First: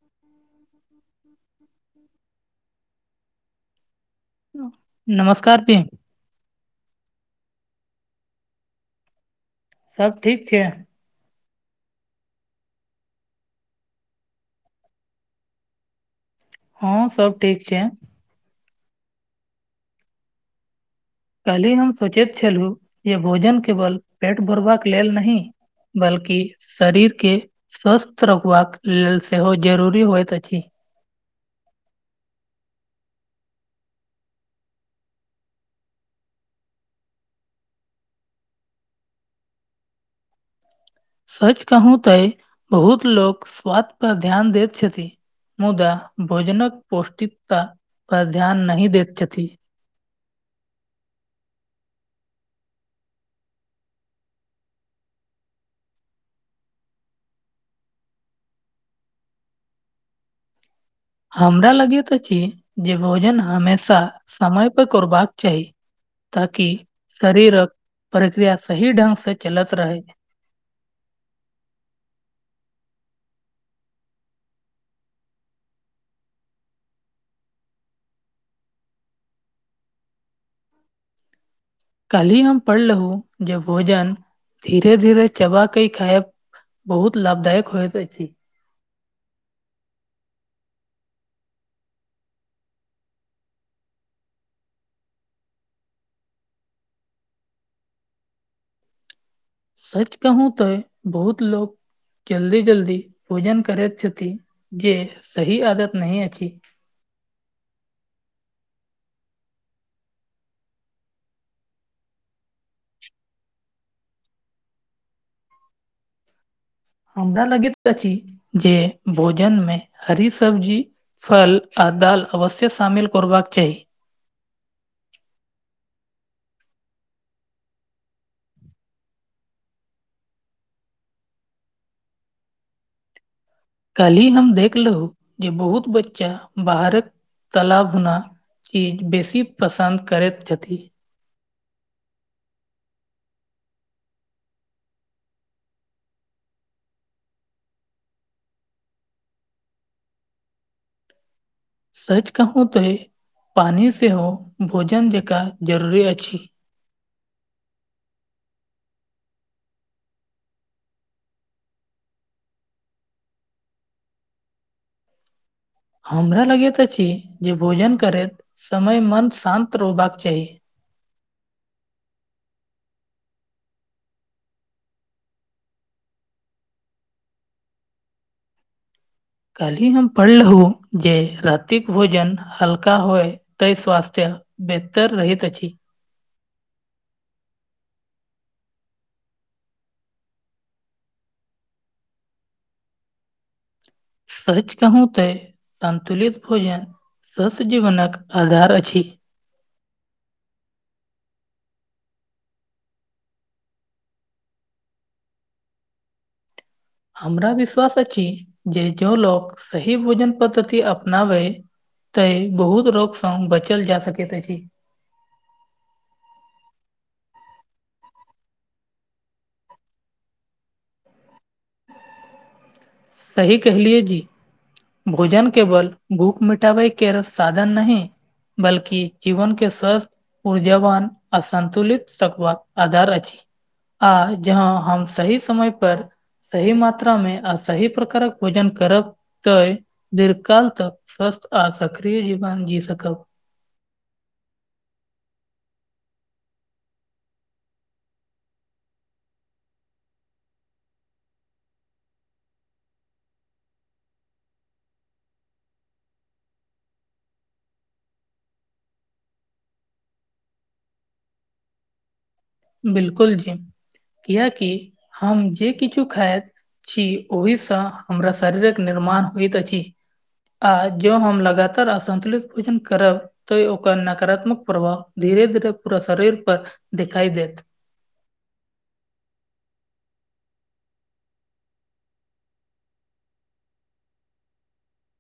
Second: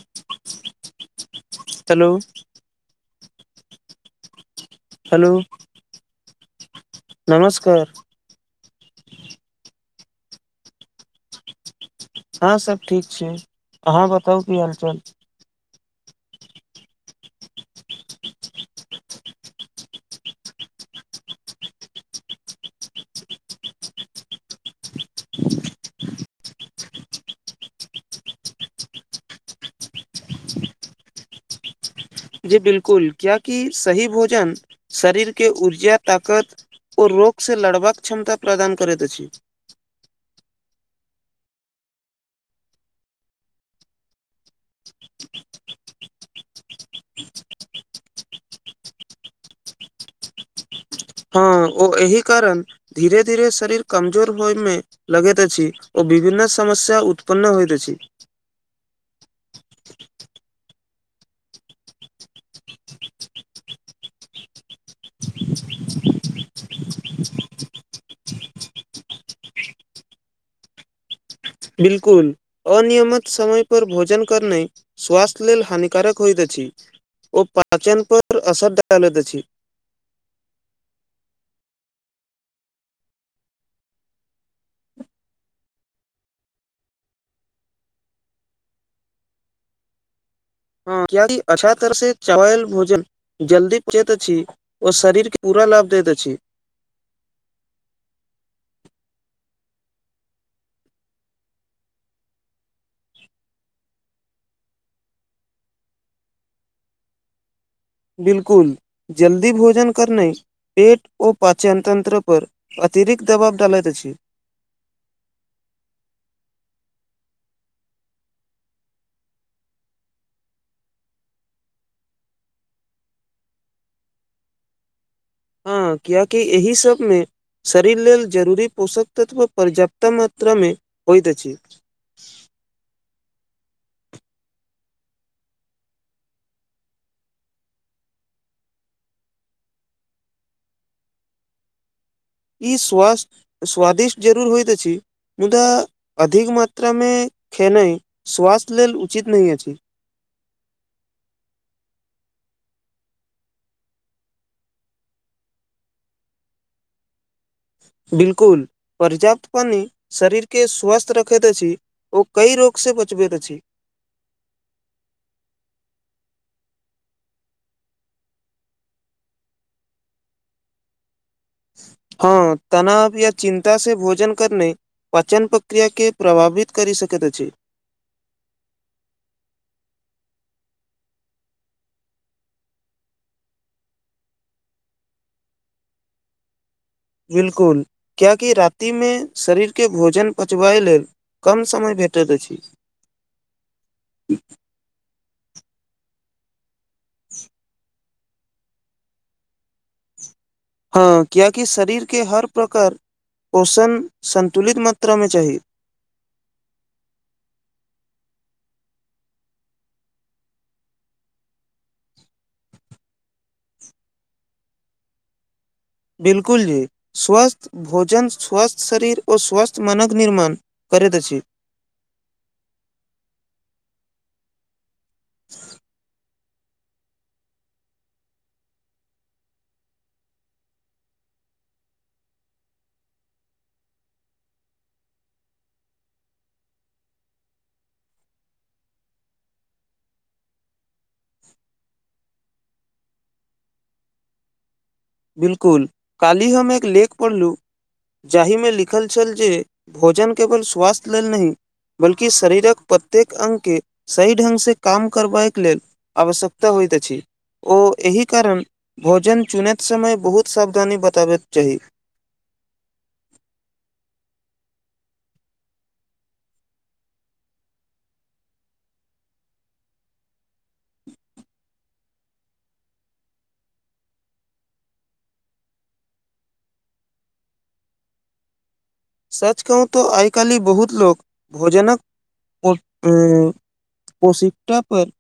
ह hello hello नमस्कार नमस्कार सब ठीक छै हँ सब ठीक छै अहाँ बताउ की हालचाल हँ सब ठीक छै काल्हि हम सोचैत छलहुँ जे भोजन केवल पेट भरबाक लेल नहि बल्कि शरीरके स्वस्थ रखबाक लेल सेहो जरूरी होइत अछि जी बिलकुल क्या की सही भोजन शरीरके ऊर्जा ताकत ओ लोगसँ लड़बाक क्षमता प्रदान करैत अछि सच कहू तऽ बहुत लोक स्वास्थ पर ध्यान दैत छथि मुदा भोजनक पौष्टिकता पर ध्यान नहि दैत छथि हँ ओ एहि कारण धीरे धीरे शरीर कमजोर होइमे लगैत अछि ओ विभन्न समस्या उत्पन्न होइत अछि हमरा लगैत अछि जे भोजन हमेशा समय पर करबाक चाही ताकि शरीरक प्रक्रिया सही ढंग से चलत रहै बिलकुल अनियमित समय पर भोजन करने स्वास्थ्य लेल हानिकारक होइत अछि ओ पाचन पर असर दालैत अछि कल ही हम पढ़ रहु जेब भोजन धीरे धीरे चबाकै खायब बहुत लाभदायक होइत अछि हँ क्याकि अच्छा तर से चवायल भोजन जल्दी पहुचैत अछि ओ शरीरके पूरा लाभ दैत अछि सच कहू तो बहुत लोक जल्दी जल्दी भोजन करैत छथि जे सही आदत नही अछि बिल्कुल जल्दी भोजन करने पेट ओ पाचन तन्त्र पर अतिरिक्त दबाब डालैत अछि हमरा लगै देखी अछि जे भोजन मे हरी सब्जी फल और दाल अवश्य शामिल करबाक चाही हँ कियाकि एहि सबमे शरीर लेल जरूरी पोषक तथवा पर्याप्त मात्रामे होइत अछि काल्हि हम देखलहु जे बहुत बच्चा बाहरक तला भुना चीज बेसी पसन्द करैत छथि ई स्व स्वादिष्ट जरूर होइत छी मुदा अधिक मात्रा मे खेनाइ स्वास्थ्य लेल उचित नहि अछि सच कहू तो पानी सेहो भोजन जकाँ जरुरी अछि बिल्कुल पर्याप्त पानि शरीरके स्वस्थ रखैत अछि ओ कइ रोग से बचबैत अछि हमरा लगैत अछि जे भोजन करैत समय मन शान्त रहबाक चाही हँ तनाव या चिन्ता से भोजन करने पाचन प्रक्रिया के प्रभावित कर सकैत अछि कालहि हम पढ़लु जे रातिक भोजन हल्का होय तय स्वास्थ्य बेहतर रहैत अछि बिल्कुल कियाकी रातिमे शरीरके भोजन पचबाय लेल कम समय भेटैत अछि स [unintelligible] सच कहू ते संन्तुलित भोजन सस्य जीवनक आधार अछि हँ कियाकि शरीरके हर प्रकार पोषण सन्तुलित मात्रा मे चाही हमरा विश्वास अछि जे जँ लोक सही भोजन प‌द्धति अपनावै तऽ बहुत रोग सँ बचल जा सकैत अछि बिल्कुल जी स्वस्थ भोजन स्वस्थ्य शरीर आओर स्वस्थ्य मानक निर्माण करैत अछि सही कहलियए जी भोजन के बल भूख मिटाबै के साधन नहि बल्कि जीवन के स्वस्थ ऊर्जावान आ संतुलित रकबाक आधार अछि आ जहाँ हम सही समय पर सही मात्रा मे आ सही प्रकारक भोजन करब तऽ दीर्घकाल तक स्वस्थ आ सक्रिय जीवन जी सकब बिल्कुल काल्हि हम एक लेख पढ़लु जाहिमे लिखल छल जे भोजन केवल स्वास्थ्य लेल नहि बल्कि शरीरक प्रत्येक अगके सही ढगसँ काम करबै लेल आवश्यकता होइत अछि ओ एहि कारण भोजन चुनैत समय बहुत सावधानी बताबैत चाही बिल्कुल जी कियाकि हम जे किछु खायत छी ओहिसँ हमरा शरीरक निर्माण होइत अछि आ जँ हम लगातार असन्तुलित भोजन करब तऽ ओकर नकारात्मक प्रभाव धीरे धीरे पूरा शरीर पर देखाइ देत [inaudible] सच कहू तऽ आइ काल्हि बहुत लोक भोजनक प्रशिकष्टा पर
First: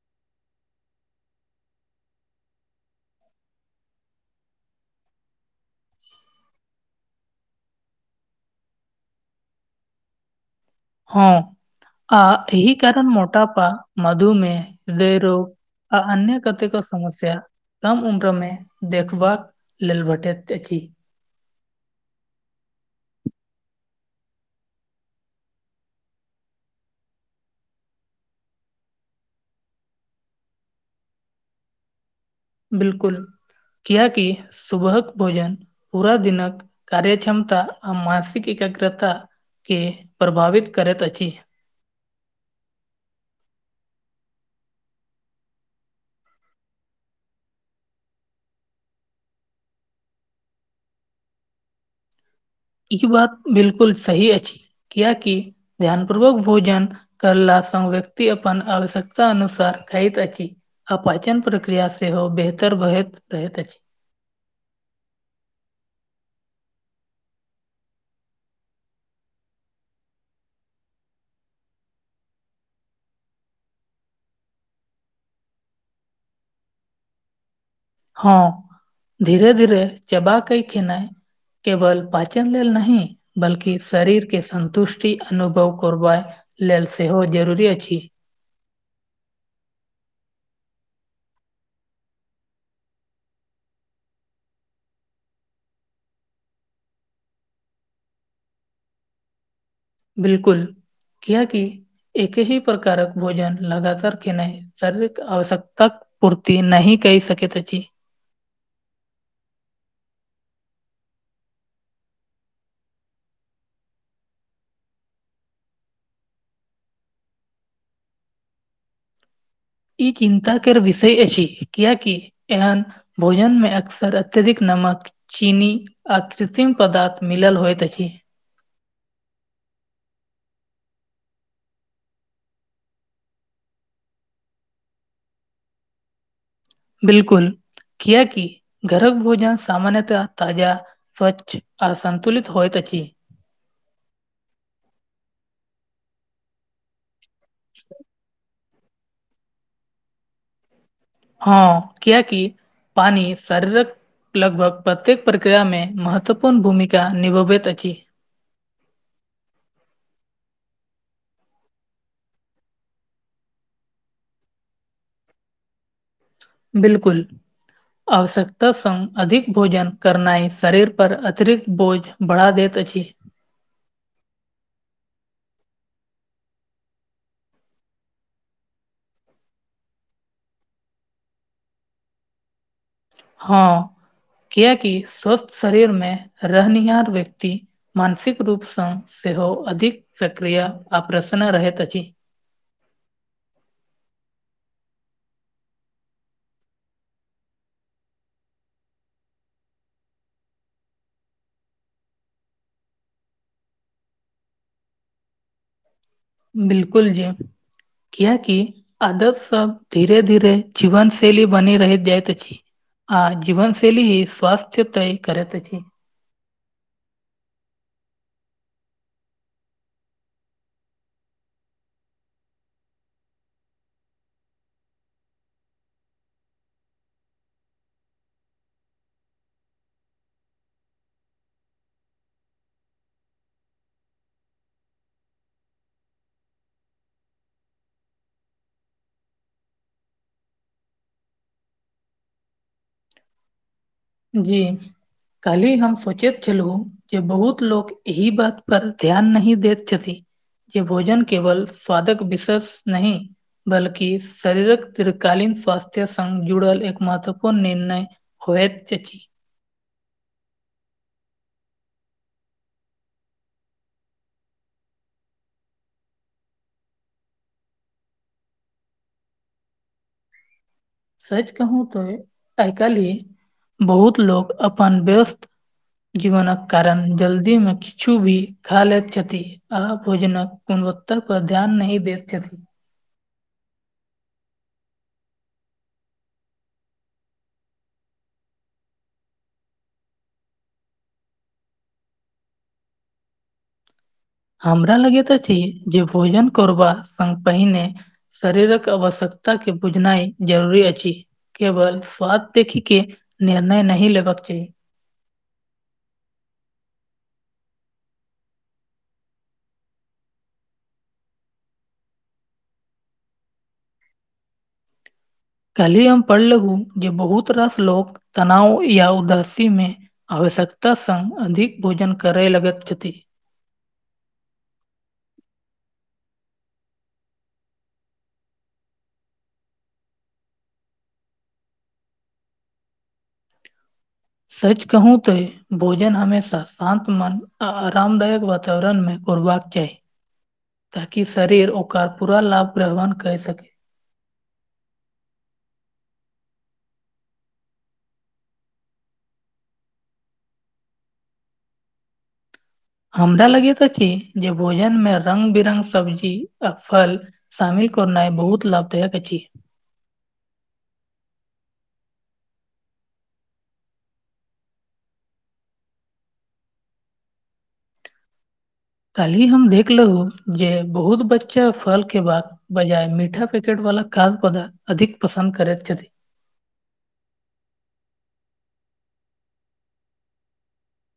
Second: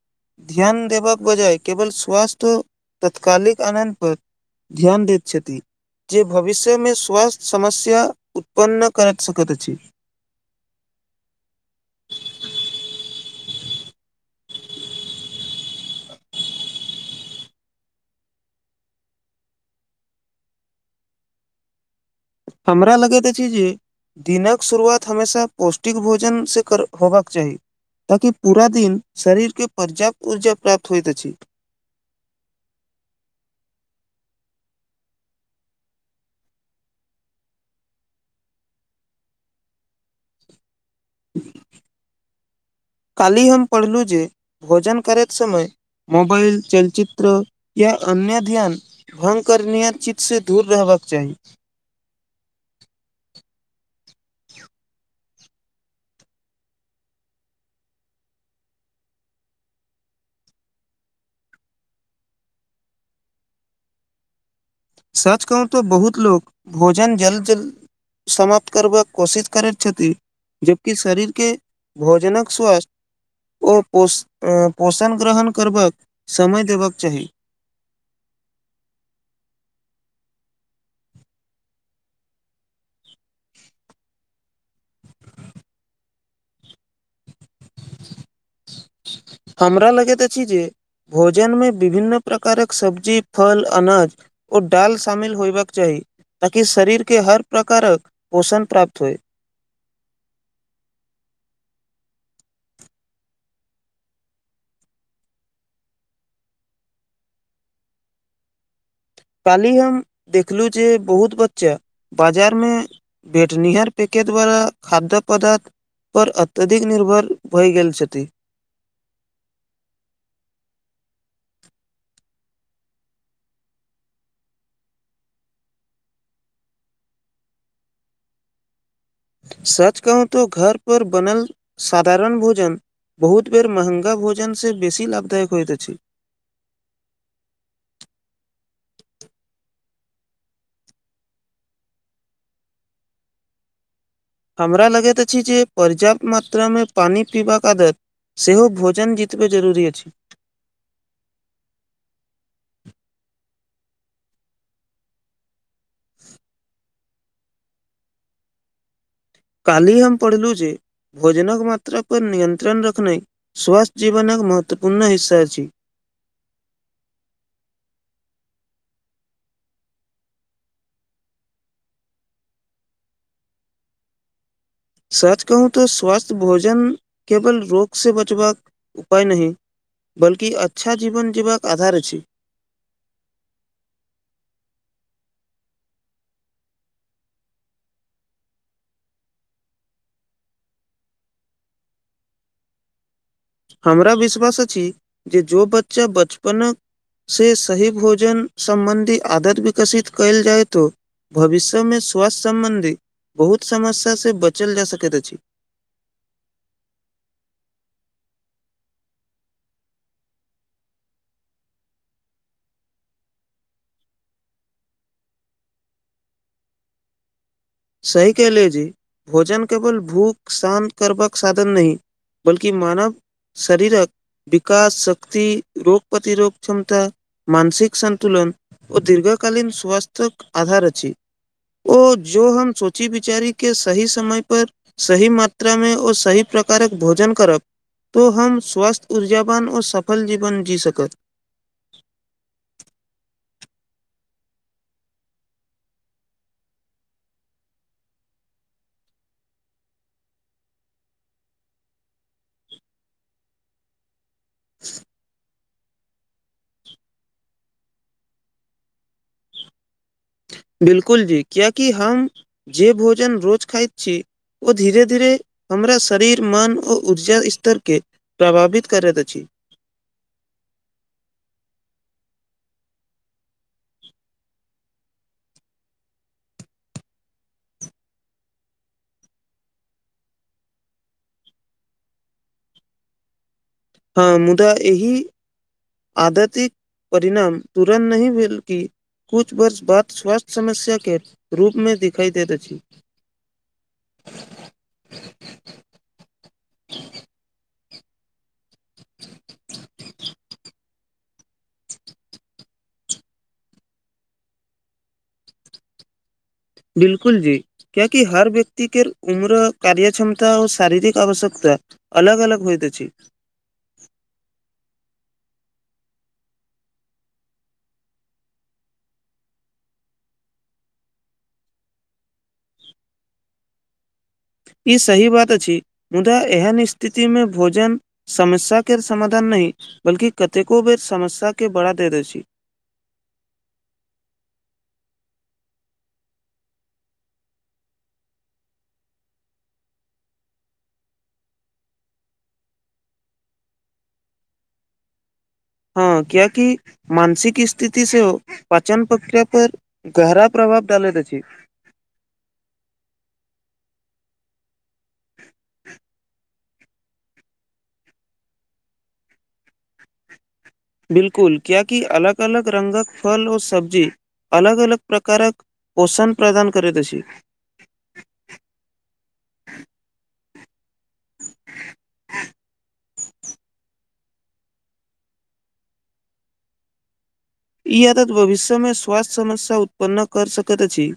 ध्यान देबाक बजाय केवल तत्कालिक आनंद पर। ध्यान दैत छथि, भविष्यमे स्वास्थ्य समस्या। उत्पन्न नहि करऽ सकैत छी। हँ, आ एहि कारण मोटापा, मधुमेह आदि। आ अन्य कतेक समस्या। कम उम्रमे देखबाक लेल भेटैत अछि। करऽ लगैतऽ चीज। दिनक शुरुआत हमेशा पौष्टिक भोजनसँ होयबाक चाही। ताकि पूरा दिन शरीरके पर्याप्त ऊर्जा प्राप्त होइत अछि। बिलकुल, किएक कि सुबहक भोजन पूरा दिनक कार्य क्षमता आ मानसिक एकाग्रताके प्रभावित करैत अछि। [inaudible] काल्हि हम पढ़लहुँ जे भोजन करैत समय मोबाइल, चलचित्र या अन्य ध्यान भंग करनिहार चीजसँ दूर रहबाक चाही। ई बात बिल्कुल सही अछि, किएक कि ध्यानपूर्वक भोजन करलासँ व्यक्ति अपन आवश्यकता अनुसार खाइत अछि। अपाचन प्रक्रिया सेहो बेहतर भऽ जाइत अछि। सर्च कहू तऽ बहुत लोक भोजन जल्दी जल्दी करैत छथि। समाप्त करबाक कोशिश करैत छथि। जबकि शरीरके भोजनक स्वास्थ्य ओ पोषण ग्रहण करबाक समय देबाक चाही। हँ, धीरे धीरे चबाय कऽ खाना। केवल वाचन लेल नहि। बल्कि शरीरके सन्तुष्टिक अनुभव करबाक लेल सेहो जरूरी अछि। [inaudible] हमरा लगैत अछि जे भोजनमे विभिन्न प्रकारक सब्जी, फल, अनाज ओ दालि शामिल होयबाक चाही, ताकि शरीरके हर प्रकारक पोषण प्राप्त होइ। बिल्कूल, किएक कि एक्के प्रकारक भोजन लगातार खेनाइ शारीरिक आवश्यकताके पूर्ति नहि कऽ सकैत अछि। काल्हि हम देखलहुँ जे बहुत बच्चा बाजारमे भेटनिहार पैकेटवाला खाद्य पदार्थ। पर अत्यधिक निर्भर भऽ गेल छथि। ई चिन्ताके विषय अछि, किएक कि एहन भोजनमे अक्सर अत्यधिक नून चीनी आ कृत्रिम पदार्थ मिलल होइत अछि। सच कहू तऽ घर पर बनल साधारण भोजन बहुत बेर महँगा भोजनसँ बेसी लाभदायक होइत अछि। बिल्कूल, किएक कि घरक भोजन सामान्यतः ताजा स्वच्छ आ सन्तुलित होइत अछि। हमरा लगैत अछि जे पर्याप्त मात्रामे पानि पीबाक आदत सेहो भोजन जकाँ कते जरूरी अछि। हँ, किएक कि पानि शारीरक लगभग प्रत्येक प्रक्रियामे महत्वपूर्ण भूमिका निभाबैत अछि। काल्हि हम पढ़लहुँ जे भोजनक मात्रापर नियन्त्रण रखनाइ स्वस्थ जीवनके महत्वपूर्ण हिस्सा अछि। बिल्कुल आवश्यकता संग अधिक भोजन करनाइ शरीर पर अतिरिक्त बोझ बढ़ा दैत अछि सच कहू तऽ स्वास्थ भोजन केवल रोग सँ बचबाक उपाय नहि बल्कि अच्छा जीवन जीबाक आधार अछि हँ किया की स्वस्थ शरीर मे रहनिहार व्यक्ति मानसिक रूपसँ सेहो अधिक सक्रिय आ प्रसन रहैत अछि हमरा विश्वास अछि जे जो बच्चा बचपनक से सही भोजन सम्बन्धी आदत विकऽसित कयल जायत भविष्य में स्वास्थ्य सम्बन्धी बहुत समस्या स बचल जा सकैत अछि बिलकुल जी कियाकि अदैब सब धीरे धीरे जीवन शैली बनी रहहि जाइत अछि आ जीवन शैली ही स्वस्थ्य तय करैत अछि सही कले जी भोजन केवल भूख शान्त करबाक साधन नहि बल्कि मानव शरीरक विकास शक्ति रोग प्रतिरोग क्षमता मानसिक सन्तुलन ओ दीर्घ कालीन स्वास्थ्यक आधार अछि ओ जो हम सोची बिचारी के सही समय पर सही मात्रामे ओ सही प्रकारक भोजन करब तो हम स्वस्थ्य ऊर्जावान आओर सफल जीवन जी सकत जी कालहि हम सोचैत छलहुँ जे बहुत लोक एहि बात पर ध्यान नहि दैत छथि जे भोजन केवल स्वादक विशेष नहि बल्कि शरीरक दीर्कालीन स्वासस्थ्य संग जुड़ल एक महत्वपूर्ण निर्णय होएत अछि बिलकुल जी कियाकि हम जे भोजन रोज खाइत छी ओ धीरे धीरे हमरा शरीर मन ओ ऊर्जा स्तर के प्रभावित करैत अछि सच कहूं तो आइ काल्हि बहुत लोग अपन व्यस्त जीवनक कारण जल्दी में किछु भी खा लैत छथि आ भोजनक गुणवत्ता पर ध्यान नहि दैत छथि हँ मुदा एहि आदतिक परिणाम तुरन् नहि भेल् की कुछ वर्ष बाद स्वास्थ्य समस्या के रूपमे दिखाइ दैत अछि हमरा लगैत अछि जे भोजन करबा संग पहिने शरीरक आवश्यकता के बुझनाइ जरूरी अछि केवल स्वाद देखी के निर्णय नहि लेबाक चाही बिलकुल जी क्याकि हर व्यक्ति के उम्र कार्य क्षमता आऔ शारीरिक आवश्यकता अलग अलग होइत छी काल्हि हम पढ़लहूॅं जे बहुत रास लो तनाव या उदासी मे आवश्यकता सङ अधिक भोजन करै लगत छथि ई सही बात अछि मुदा एहन स्थितिमे भोजन समस्या के समाधान नहि बल्कि कतेको बेर समस्या के बड़ा दे दै छी सच कहू तऽ भोजन हमेशा शान्त मन आ आरामदायक वातावरणमे करबाक चाही ताकि शरीर ओकर पूरा लाभ प्रवान कै सकै हँ क्यकि मानसिक स्थिति से पाचन प्रक्रिया पर गहरा प्रभाव डालैत अछि हमरा लगैत अछि जे भोजन मे रंग बिरंग सब्जी आ फल सामिल करनाइ बहुत लाभदायक अछि बिलकुल क्याकी अलग अलग रंगक फल और सब्जी अलग अलग प्रकारक पोषण प्रदान करैत अछि काल्हि हम देखलहु जे बहुत बच्चा फल के बात बजाय मीठा पैकेट वला खाज पदार्थ अधिक पसन्द करै छथि ई आदत भविष्यमे स्वास्थ्य समस्या उत्पन्न कर सकैत अछि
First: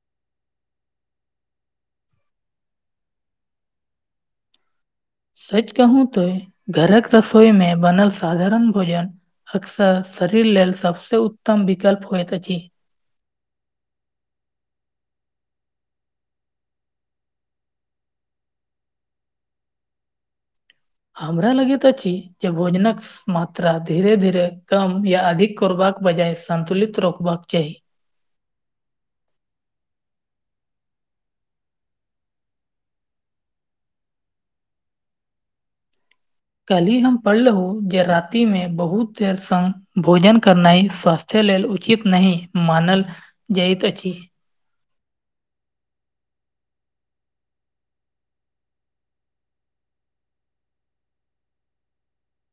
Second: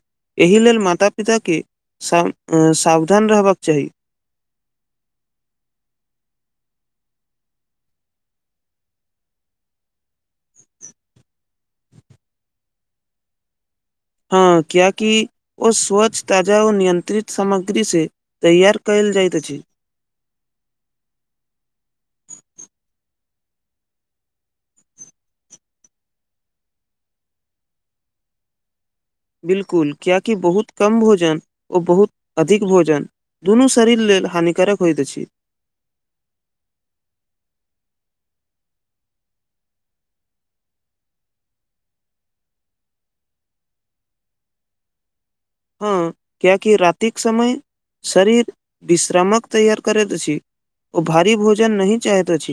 एहि लेल माता पिताके सावधान रहबाक चाही सच कहू तो घरक रसोई मे बनल साधारण भोजन अक्सर शरीर लेल सबसे उत्तम विकल्प होइत अछि हँ क्येकि ओ स्वच्छ ताजा ओ नियंत्रित सामग्री से तैयार कइल जाइत अछि हमरा लगैत अछि जे भोजनक मात्रा धीरे धीरे कम या अधिक करबाक बजाय सन्तुलित रोकबाक चाही बिल्कुल कियाकि बहुत कम भोजन ओ बहुत अधिक भोजन दुनू शरीर लेल हानिकारक होइत अछि कलहि हम पढ़लौ जे राति मे बहुत देर सँ भोजन करनाय स्वस्थ [unintelligible] लेल उचित नहि मानल जाइत अछि हँ कियाकि रातिक समय शरीर विश्रामक तैयार करैत अछि ओ भारी भोजन नहि चाहैत अछि